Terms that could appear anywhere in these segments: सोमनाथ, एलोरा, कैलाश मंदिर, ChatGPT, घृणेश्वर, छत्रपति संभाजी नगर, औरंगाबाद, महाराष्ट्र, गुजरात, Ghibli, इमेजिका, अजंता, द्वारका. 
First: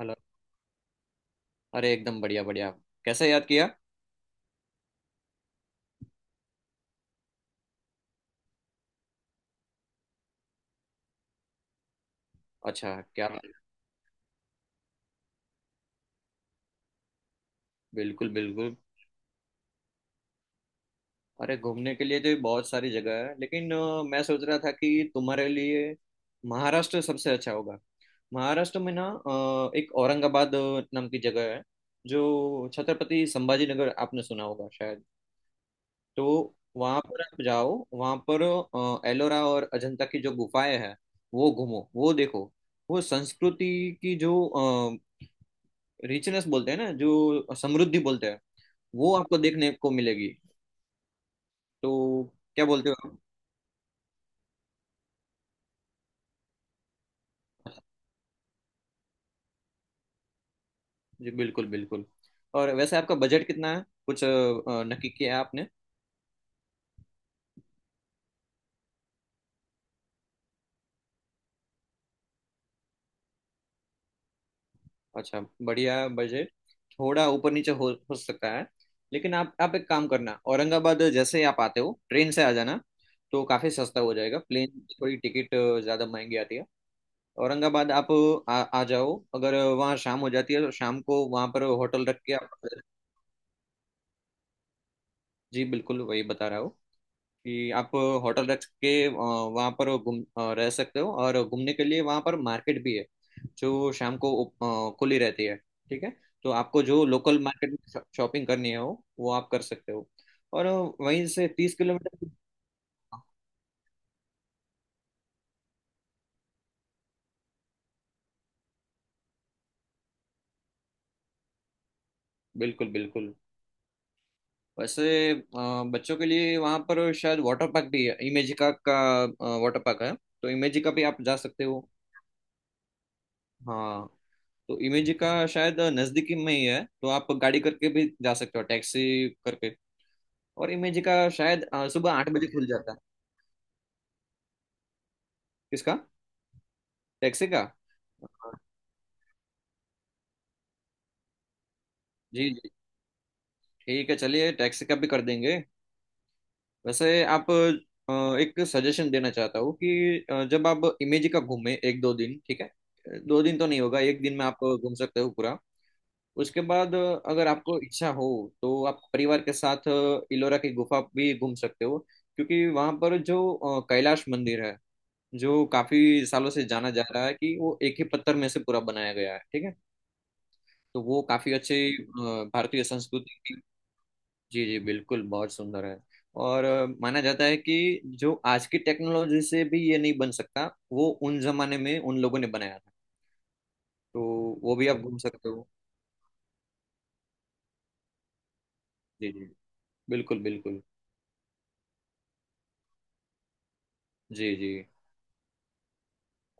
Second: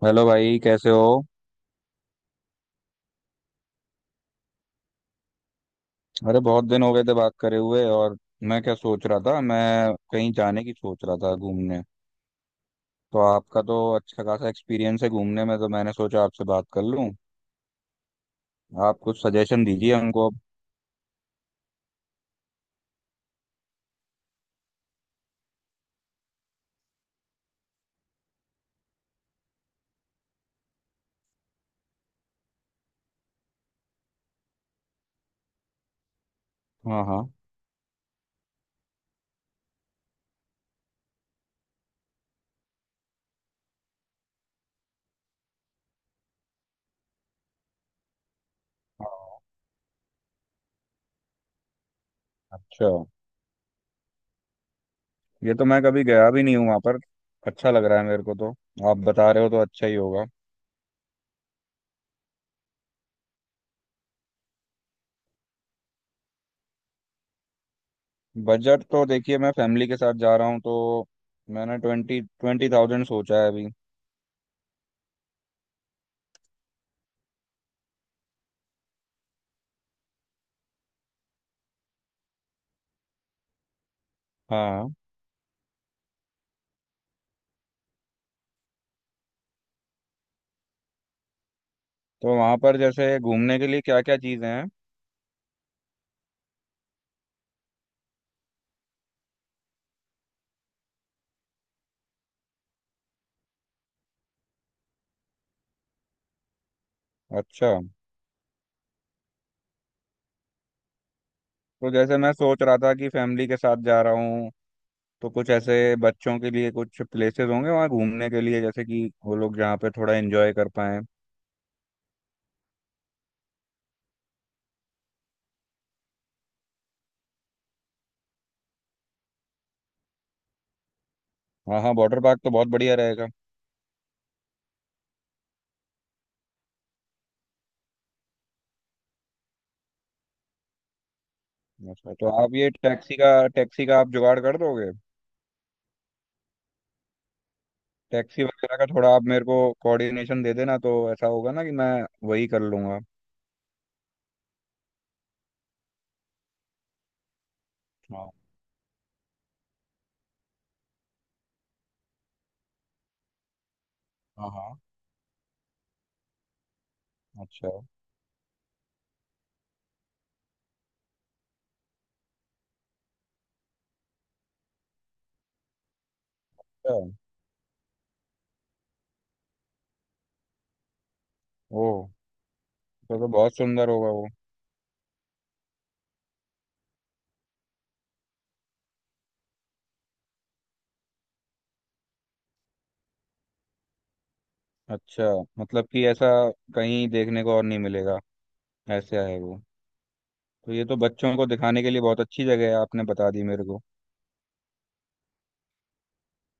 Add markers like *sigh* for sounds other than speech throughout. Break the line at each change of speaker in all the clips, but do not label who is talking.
Hello.
Hello भाई, कैसे हो?
अरे एकदम बढ़िया बढ़िया। कैसे याद किया।
अरे बहुत दिन हो गए थे बात करे हुए। और मैं क्या सोच रहा था, मैं कहीं जाने की सोच रहा था, घूमने।
अच्छा
तो
क्या।
आपका तो अच्छा खासा एक्सपीरियंस है घूमने में, तो मैंने सोचा आपसे बात कर लूं।
बिल्कुल बिल्कुल।
आप कुछ सजेशन दीजिए हमको अब।
अरे घूमने के लिए तो बहुत सारी जगह है लेकिन मैं सोच रहा था कि तुम्हारे लिए महाराष्ट्र सबसे अच्छा होगा। महाराष्ट्र में ना एक औरंगाबाद नाम की जगह है जो छत्रपति संभाजी नगर आपने सुना होगा शायद। तो वहाँ
हाँ
पर
हाँ।
आप जाओ, वहाँ पर एलोरा और अजंता की जो गुफाएं हैं वो घूमो वो देखो। वो संस्कृति की जो रिचनेस बोलते हैं ना, जो समृद्धि बोलते हैं वो आपको देखने को मिलेगी। तो क्या
अच्छा।
बोलते हो आप?
ये तो मैं कभी गया भी नहीं हूँ वहाँ पर। अच्छा लग रहा है मेरे को तो। आप बता रहे हो तो अच्छा ही होगा।
जी बिल्कुल बिल्कुल। और वैसे आपका बजट कितना है, कुछ नक्की किया है आपने?
बजट तो देखिए, मैं फैमिली के साथ जा रहा हूँ, तो मैंने ट्वेंटी ट्वेंटी थाउजेंड सोचा है अभी।
अच्छा, बढ़िया बजट। थोड़ा ऊपर नीचे हो सकता है। लेकिन आप एक काम करना, औरंगाबाद जैसे ही आप आते हो ट्रेन से आ जाना तो काफ़ी सस्ता हो जाएगा, प्लेन की
हाँ।
थोड़ी टिकट ज़्यादा महंगी आती है। औरंगाबाद आप आ जाओ, अगर वहाँ शाम हो जाती है तो शाम को वहाँ पर होटल रख के
तो
आप।
वहाँ पर जैसे घूमने के लिए क्या क्या चीज़ें हैं?
जी बिल्कुल वही बता रहा हूँ कि आप होटल रख के वहाँ पर रह सकते हो और घूमने के लिए वहाँ पर मार्केट भी है जो शाम को खुली रहती है। ठीक है। तो आपको जो लोकल
अच्छा।
मार्केट में शॉपिंग करनी है वो आप कर सकते हो। और वहीं से तीस
तो जैसे
किलोमीटर
मैं सोच रहा था कि फैमिली के साथ जा रहा हूँ, तो कुछ ऐसे बच्चों के लिए कुछ प्लेसेस होंगे वहाँ घूमने के लिए, जैसे कि वो लोग जहाँ पे थोड़ा एंजॉय कर पाएं।
बिल्कुल बिल्कुल। वैसे बच्चों के लिए वहाँ पर शायद वाटर पार्क भी है, इमेजिका का। वाटर पार्क है। तो इमेजिका भी आप जा सकते हो।
हाँ हाँ, वाटर पार्क तो बहुत बढ़िया रहेगा।
हाँ। तो इमेजिका शायद नज़दीकी में ही है, तो आप गाड़ी करके भी जा सकते हो, टैक्सी करके। और इमेज का शायद सुबह
अच्छा,
आठ
तो
बजे
आप
खुल
ये
जाता है।
टैक्सी का आप जुगाड़ कर दोगे?
किसका? टैक्सी का।
टैक्सी
अ,
वगैरह का थोड़ा आप मेरे को कोऑर्डिनेशन दे देना, तो ऐसा होगा ना कि मैं वही
जी
कर
जी।
लूँगा।
ठीक है, चलिए टैक्सी का भी कर देंगे। वैसे आप
हाँ
एक सजेशन देना चाहता हूँ कि जब आप इमेज का घूमें एक दो दिन, ठीक है। 2 दिन तो नहीं होगा, एक दिन में
हाँ
आप
हाँ।
घूम सकते हो पूरा। उसके बाद अगर
अच्छा
आपको इच्छा हो तो आप परिवार के साथ इलोरा की गुफा भी घूम सकते हो, क्योंकि वहां पर जो कैलाश मंदिर है, जो काफी सालों से जाना
अच्छा।
जा रहा है कि वो एक ही पत्थर में से पूरा बनाया गया है। ठीक है। तो वो काफी अच्छी
ओह,
भारतीय
तो
संस्कृति की।
बहुत सुंदर होगा वो।
जी जी बिल्कुल बहुत सुंदर है। और माना जाता है कि जो आज की टेक्नोलॉजी से भी ये नहीं बन सकता वो उन जमाने में उन लोगों ने बनाया था। तो वो भी आप घूम
अच्छा।
सकते हो।
मतलब कि ऐसा कहीं देखने को और नहीं मिलेगा, ऐसा
जी
है
जी
वो?
बिल्कुल
तो
बिल्कुल।
ये तो बच्चों को दिखाने के लिए बहुत अच्छी जगह है, आपने बता दी मेरे को।
जी जी।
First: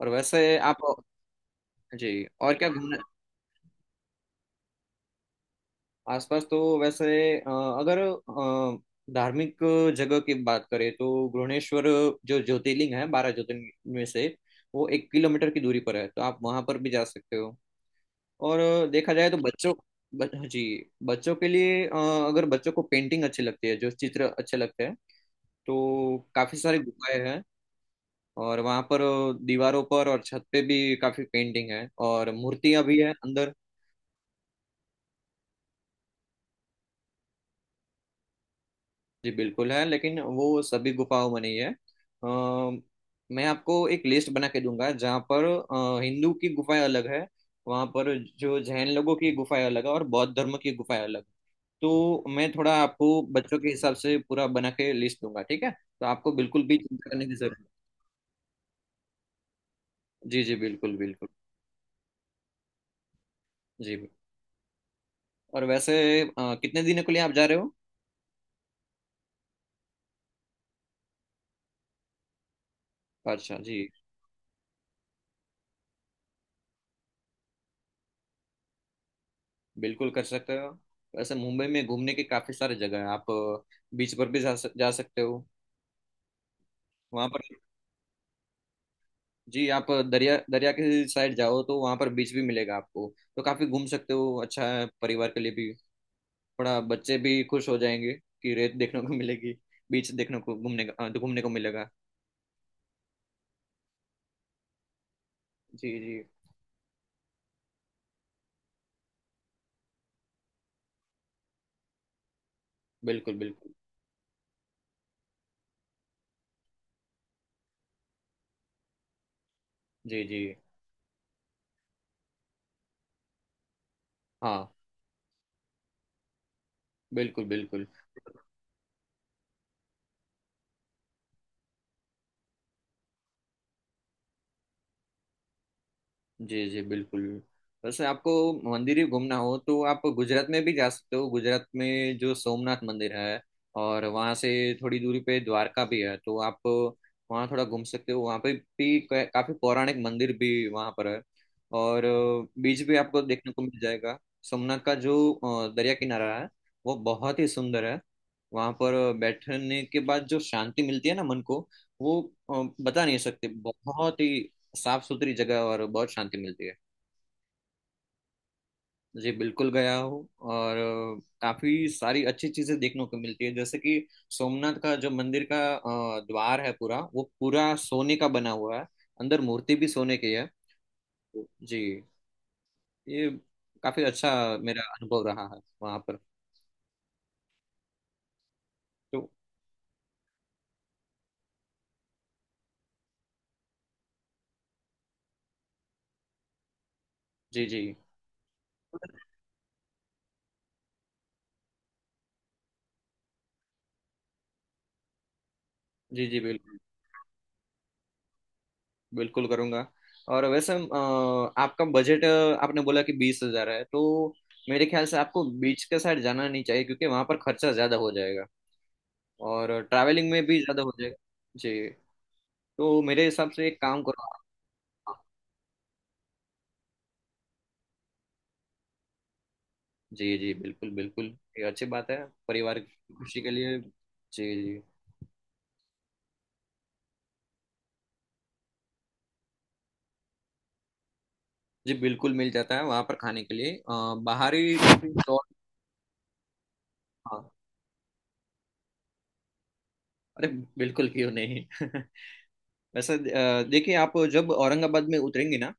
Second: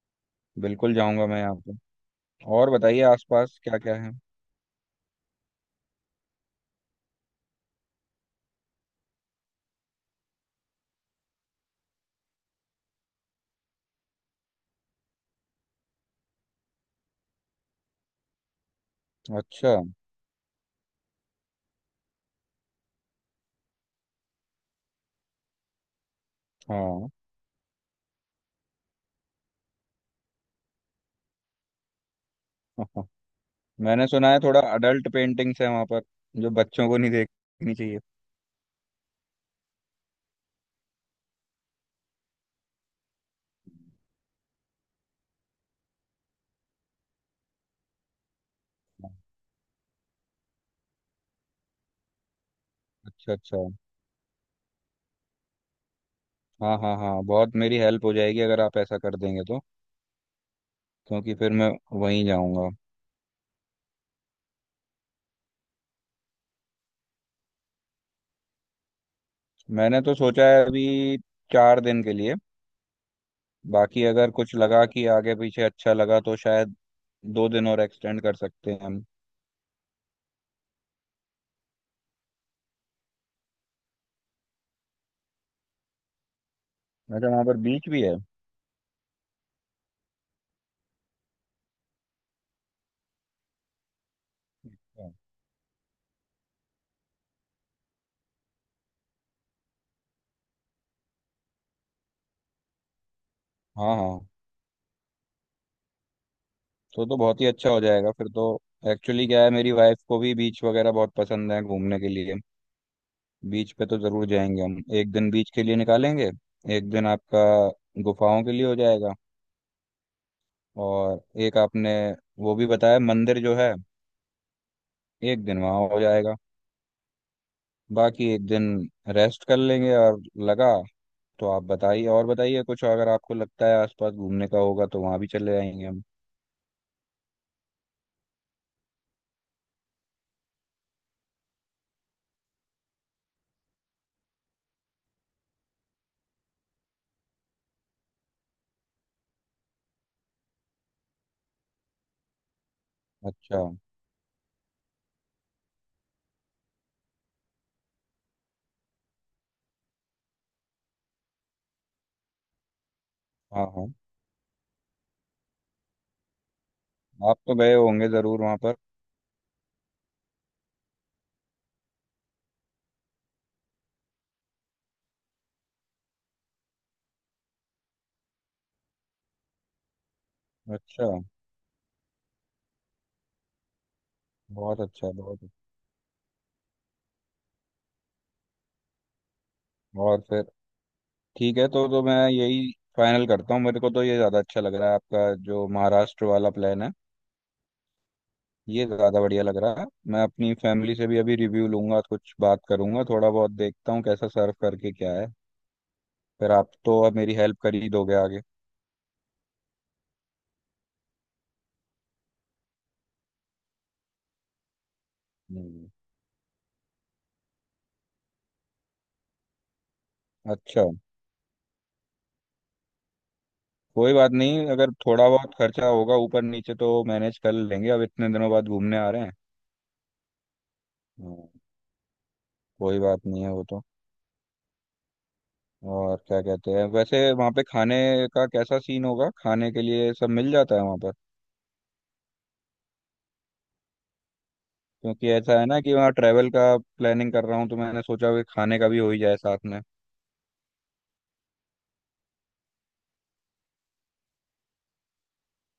और वैसे आप।
बिल्कुल जाऊंगा मैं यहाँ पे।
जी। और क्या
और
घूमना।
बताइए, आसपास क्या क्या है?
आसपास तो वैसे अ, अगर धार्मिक जगह की बात करें तो घृणेश्वर, जो ज्योतिर्लिंग है 12 ज्योतिर्लिंग में से, वो 1 किलोमीटर की दूरी पर है, तो आप वहां पर भी जा सकते हो। और देखा जाए तो बच्चों,
अच्छा।
जी बच्चों के लिए अगर बच्चों को पेंटिंग अच्छी लगती है, जो चित्र अच्छे लगते हैं, तो काफ़ी सारी
हाँ।
गुफाएं हैं। और वहाँ पर दीवारों पर और छत पे भी काफ़ी पेंटिंग है और मूर्तियाँ भी
*laughs*
हैं अंदर।
मैंने सुना है थोड़ा अडल्ट पेंटिंग्स है वहाँ पर, जो बच्चों को नहीं देखनी चाहिए।
जी बिल्कुल है, लेकिन वो सभी गुफाओं में नहीं है। अ, मैं आपको एक लिस्ट बना के दूंगा जहाँ पर हिंदू की गुफाएं अलग है, वहाँ पर जो जैन लोगों की गुफाएं अलग है, और बौद्ध धर्म की गुफाएं अलग है। तो मैं थोड़ा आपको
अच्छा अच्छा।
बच्चों के हिसाब से पूरा बना के लिस्ट दूंगा, ठीक है, तो आपको बिल्कुल
हाँ
भी
हाँ
चिंता
हाँ,
करने की
बहुत
जरूरत
मेरी हेल्प हो जाएगी अगर आप ऐसा कर देंगे तो।
नहीं। जी जी बिल्कुल बिल्कुल।
क्योंकि फिर मैं वहीं जाऊंगा।
जी। और वैसे कितने दिनों के लिए आप जा रहे हो?
मैंने तो सोचा है अभी 4 दिन के लिए।
अच्छा जी।
बाकी अगर कुछ लगा कि आगे पीछे अच्छा लगा तो शायद 2 दिन और एक्सटेंड कर सकते हैं हम।
बिल्कुल कर सकते हो। वैसे मुंबई में घूमने के काफी सारे जगह है, आप बीच पर भी जा सकते हो वहां
अच्छा,
पर।
वहाँ पर बीच भी है?
जी, आप दरिया दरिया के साइड जाओ तो वहां पर बीच भी मिलेगा आपको, तो काफी घूम सकते हो, अच्छा है
अच्छा।
परिवार के लिए भी। थोड़ा बच्चे भी खुश हो जाएंगे कि रेत देखने को मिलेगी, बीच देखने को, घूमने को मिलेगा।
हाँ हाँ,
जी जी
तो बहुत ही अच्छा हो जाएगा फिर तो। एक्चुअली क्या है, मेरी वाइफ को भी बीच वगैरह बहुत पसंद है घूमने के लिए।
बिल्कुल
बीच
बिल्कुल।
पे तो जरूर जाएंगे हम, एक दिन बीच के लिए निकालेंगे। एक दिन आपका गुफाओं के लिए हो जाएगा।
जी जी।
और एक आपने वो भी बताया मंदिर जो है,
हाँ
एक दिन वहाँ हो जाएगा।
बिल्कुल बिल्कुल।
बाकी एक दिन रेस्ट कर लेंगे, और लगा तो आप बताइए, और बताइए कुछ अगर आपको लगता है आसपास घूमने का होगा तो वहाँ भी चले जाएंगे हम।
जी जी बिल्कुल। वैसे आपको मंदिर ही घूमना हो तो आप गुजरात में भी जा सकते हो, गुजरात में जो सोमनाथ मंदिर है, और वहाँ से थोड़ी दूरी पे द्वारका भी है, तो आप वहाँ थोड़ा घूम सकते हो, वहाँ पे भी काफी पौराणिक मंदिर भी वहाँ पर है और बीच भी आपको देखने
अच्छा।
को मिल जाएगा। सोमनाथ का जो दरिया किनारा है वो बहुत ही सुंदर है। वहाँ पर बैठने के बाद जो शांति मिलती है ना मन को, वो बता नहीं सकते,
हाँ हाँ।
बहुत ही साफ सुथरी जगह और बहुत शांति मिलती है।
आप तो गए होंगे जरूर वहाँ पर।
जी बिल्कुल गया हूँ, और काफी सारी अच्छी चीजें देखने को मिलती है, जैसे कि सोमनाथ का जो मंदिर का द्वार है पूरा, वो पूरा सोने का बना हुआ है, अंदर मूर्ति भी सोने की है।
अच्छा।
जी। ये काफी अच्छा
बहुत
मेरा
अच्छा,
अनुभव
बहुत
रहा
अच्छा।
है वहां पर। तो
और फिर ठीक है, तो मैं यही फाइनल करता हूँ, मेरे को तो ये ज़्यादा अच्छा लग रहा है आपका जो महाराष्ट्र वाला प्लान है।
जी जी।
ये ज़्यादा बढ़िया लग रहा है। मैं अपनी फैमिली से भी अभी रिव्यू लूंगा, कुछ बात करूंगा, थोड़ा बहुत देखता हूँ कैसा सर्व करके क्या है।
जी जी
फिर आप
बिल्कुल
तो अब मेरी हेल्प कर ही दोगे आगे।
बिल्कुल करूंगा। और वैसे आपका बजट आपने बोला कि 20 हजार है, तो मेरे ख्याल से आपको बीच
हम्म।
के साइड जाना नहीं चाहिए क्योंकि वहां पर खर्चा ज्यादा हो जाएगा और ट्रैवलिंग में भी ज़्यादा
अच्छा।
हो जाएगा। जी। तो मेरे हिसाब से एक काम
कोई
करो
बात नहीं, अगर
आप।
थोड़ा बहुत खर्चा होगा ऊपर नीचे तो मैनेज कर लेंगे, अब इतने दिनों बाद घूमने आ रहे हैं।
जी जी बिल्कुल बिल्कुल।
हाँ,
ये अच्छी बात है, परिवार
कोई
की
बात
खुशी
नहीं
के
है वो
लिए।
तो।
जी जी।
और क्या कहते हैं वैसे वहाँ पे खाने का कैसा सीन होगा? खाने के लिए सब मिल जाता है वहाँ पर?
जी बिल्कुल मिल जाता है वहाँ पर खाने के लिए, बाहरी
क्योंकि
स्टॉल।
ऐसा है ना कि वहाँ ट्रैवल का प्लानिंग कर
हाँ
रहा हूँ, तो मैंने सोचा कि खाने का भी हो ही जाए साथ में।
अरे बिल्कुल क्यों नहीं *laughs* वैसे देखिए आप जब औरंगाबाद में उतरेंगे ना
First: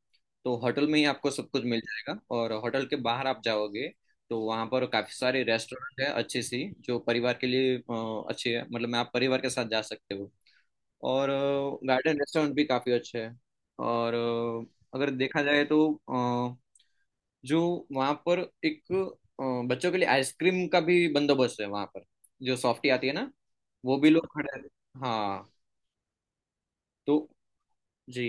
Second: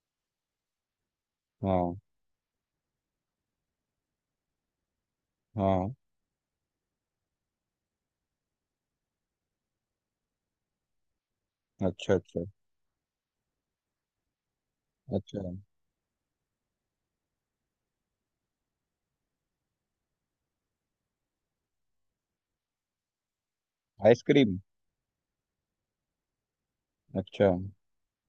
तो होटल में ही आपको सब कुछ मिल
हाँ
जाएगा, और होटल के बाहर आप जाओगे तो वहाँ पर काफ़ी सारे
हाँ।
रेस्टोरेंट है, अच्छी सी जो परिवार के लिए अच्छी है, मतलब, मैं आप परिवार के साथ जा सकते हो। और
अच्छा
गार्डन
अच्छा
रेस्टोरेंट भी काफ़ी अच्छे हैं। और अगर
अच्छा।
देखा जाए तो जो वहाँ पर एक बच्चों के लिए आइसक्रीम का भी बंदोबस्त है वहाँ पर, जो सॉफ्टी आती है ना, वो भी लोग खड़े।
आइसक्रीम।
हाँ। तो
अच्छा,
जी।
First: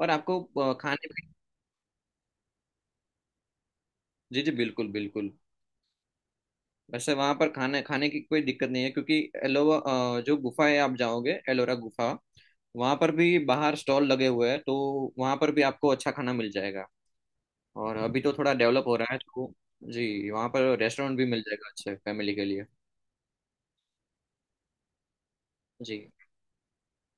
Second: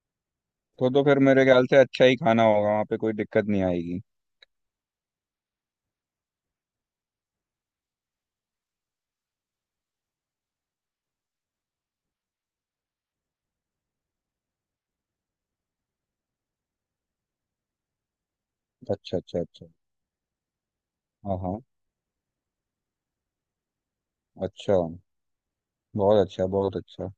और आपको
तो
खाने
फिर
में।
मेरे ख्याल से अच्छा ही खाना होगा वहाँ पे, कोई दिक्कत नहीं आएगी।
जी जी बिल्कुल बिल्कुल। वैसे वहाँ पर खाने खाने की कोई दिक्कत नहीं है, क्योंकि एलोवा जो गुफा है आप जाओगे एलोरा गुफा, वहाँ पर भी बाहर स्टॉल लगे हुए हैं तो वहाँ पर भी आपको अच्छा खाना मिल जाएगा। और अभी तो थोड़ा डेवलप हो रहा
अच्छा
है
अच्छा
तो
अच्छा।
जी वहाँ पर रेस्टोरेंट भी
हाँ
मिल
हाँ।
जाएगा अच्छे फैमिली के लिए।
अच्छा।
जी।
बहुत अच्छा बहुत अच्छा।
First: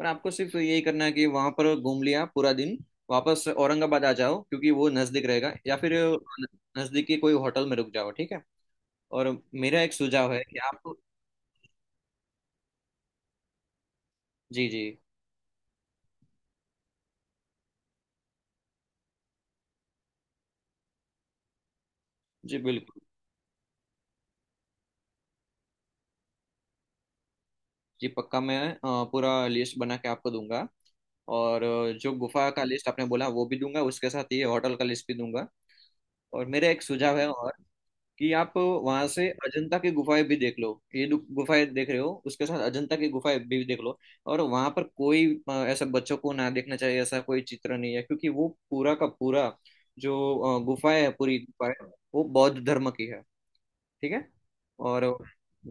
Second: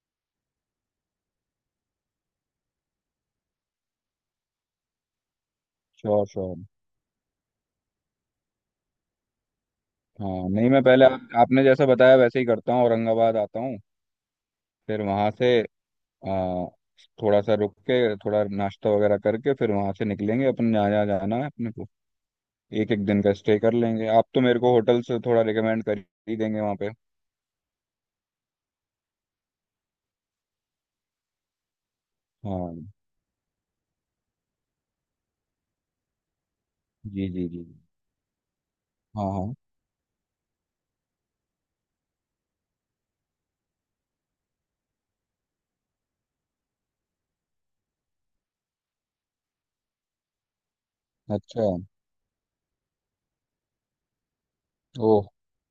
और आपको सिर्फ यही करना है कि वहाँ पर घूम लिया पूरा दिन, वापस औरंगाबाद आ जाओ क्योंकि वो नज़दीक रहेगा, या फिर
श्योर श्योर।
नज़दीकी कोई होटल में रुक जाओ। ठीक है। और मेरा एक सुझाव है
हाँ
कि
नहीं,
आप।
मैं पहले आपने जैसे बताया वैसे ही करता हूँ, औरंगाबाद आता हूँ,
जी जी
फिर वहाँ से आ, थोड़ा सा रुक के, थोड़ा नाश्ता वगैरह करके फिर वहां से निकलेंगे, अपन यहाँ यहाँ जाना है अपने को।
जी
एक
बिल्कुल।
एक दिन का स्टे कर लेंगे, आप तो मेरे को होटल से थोड़ा रिकमेंड कर ही देंगे वहाँ पे।
जी पक्का मैं पूरा लिस्ट बना के आपको दूंगा, और जो गुफा का
हाँ।
लिस्ट आपने बोला वो भी दूंगा, उसके साथ ये होटल का लिस्ट भी दूंगा। और मेरा एक सुझाव है
जी जी जी।
कि आप वहां से
हाँ हाँ।
अजंता की गुफाएं भी देख लो, ये गुफाएं देख रहे हो उसके साथ अजंता की गुफाएं भी देख लो। और वहां पर कोई ऐसा बच्चों को ना देखना चाहिए ऐसा कोई चित्र नहीं है, क्योंकि वो पूरा का पूरा जो गुफाएं है, पूरी
अच्छा।
गुफाएं वो बौद्ध धर्म की है। ठीक है। और
ओह।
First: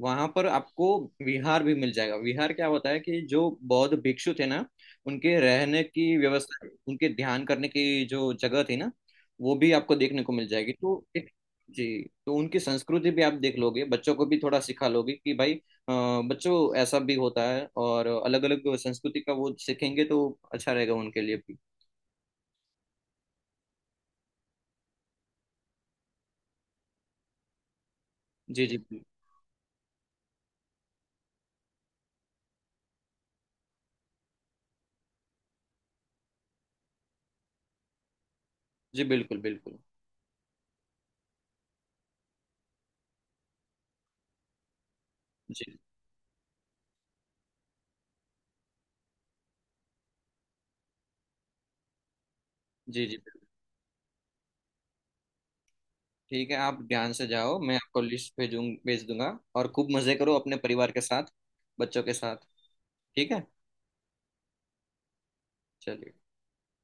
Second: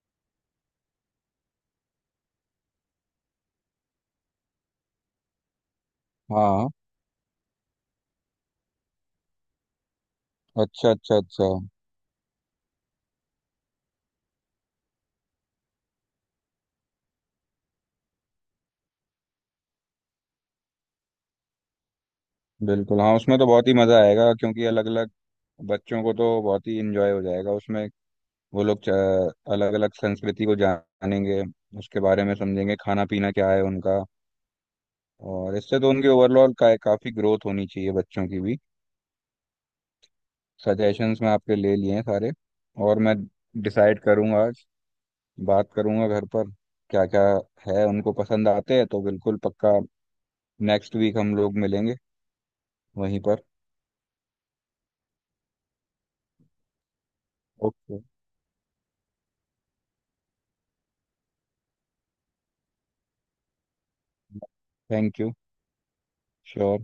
वहां पर आपको विहार भी मिल जाएगा। विहार क्या होता है कि जो बौद्ध भिक्षु थे ना, उनके रहने की
हाँ
व्यवस्था,
हाँ।
उनके ध्यान करने की जो जगह थी ना, वो भी आपको देखने को मिल जाएगी,
अच्छा
तो
अच्छा
एक।
अच्छा।
जी। तो उनकी संस्कृति भी आप देख लोगे, बच्चों को भी थोड़ा सिखा लोगे कि भाई बच्चों ऐसा भी होता है, और अलग अलग संस्कृति का वो सीखेंगे तो अच्छा रहेगा उनके लिए भी।
बिल्कुल हाँ, उसमें तो बहुत ही मज़ा आएगा क्योंकि अलग अलग, बच्चों को तो बहुत ही इंजॉय हो जाएगा उसमें। वो
जी जी
लोग अलग अलग संस्कृति को जानेंगे, उसके बारे में समझेंगे खाना पीना क्या है उनका। और इससे तो उनकी ओवरऑल का काफ़ी ग्रोथ होनी चाहिए बच्चों की भी।
जी बिल्कुल बिल्कुल।
सजेशंस मैं आपके ले लिए हैं सारे, और मैं डिसाइड करूंगा आज, बात
जी
करूंगा घर पर, क्या क्या है उनको पसंद आते हैं तो बिल्कुल पक्का नेक्स्ट वीक हम लोग मिलेंगे
जी जी
वहीं
बिल्कुल।
पर।
ठीक है आप ध्यान से जाओ, मैं
ओके।
आपको लिस्ट भेज दूंगा और खूब मजे करो अपने परिवार के साथ बच्चों के साथ। ठीक है
थैंक यू।
चलिए।
श्योर।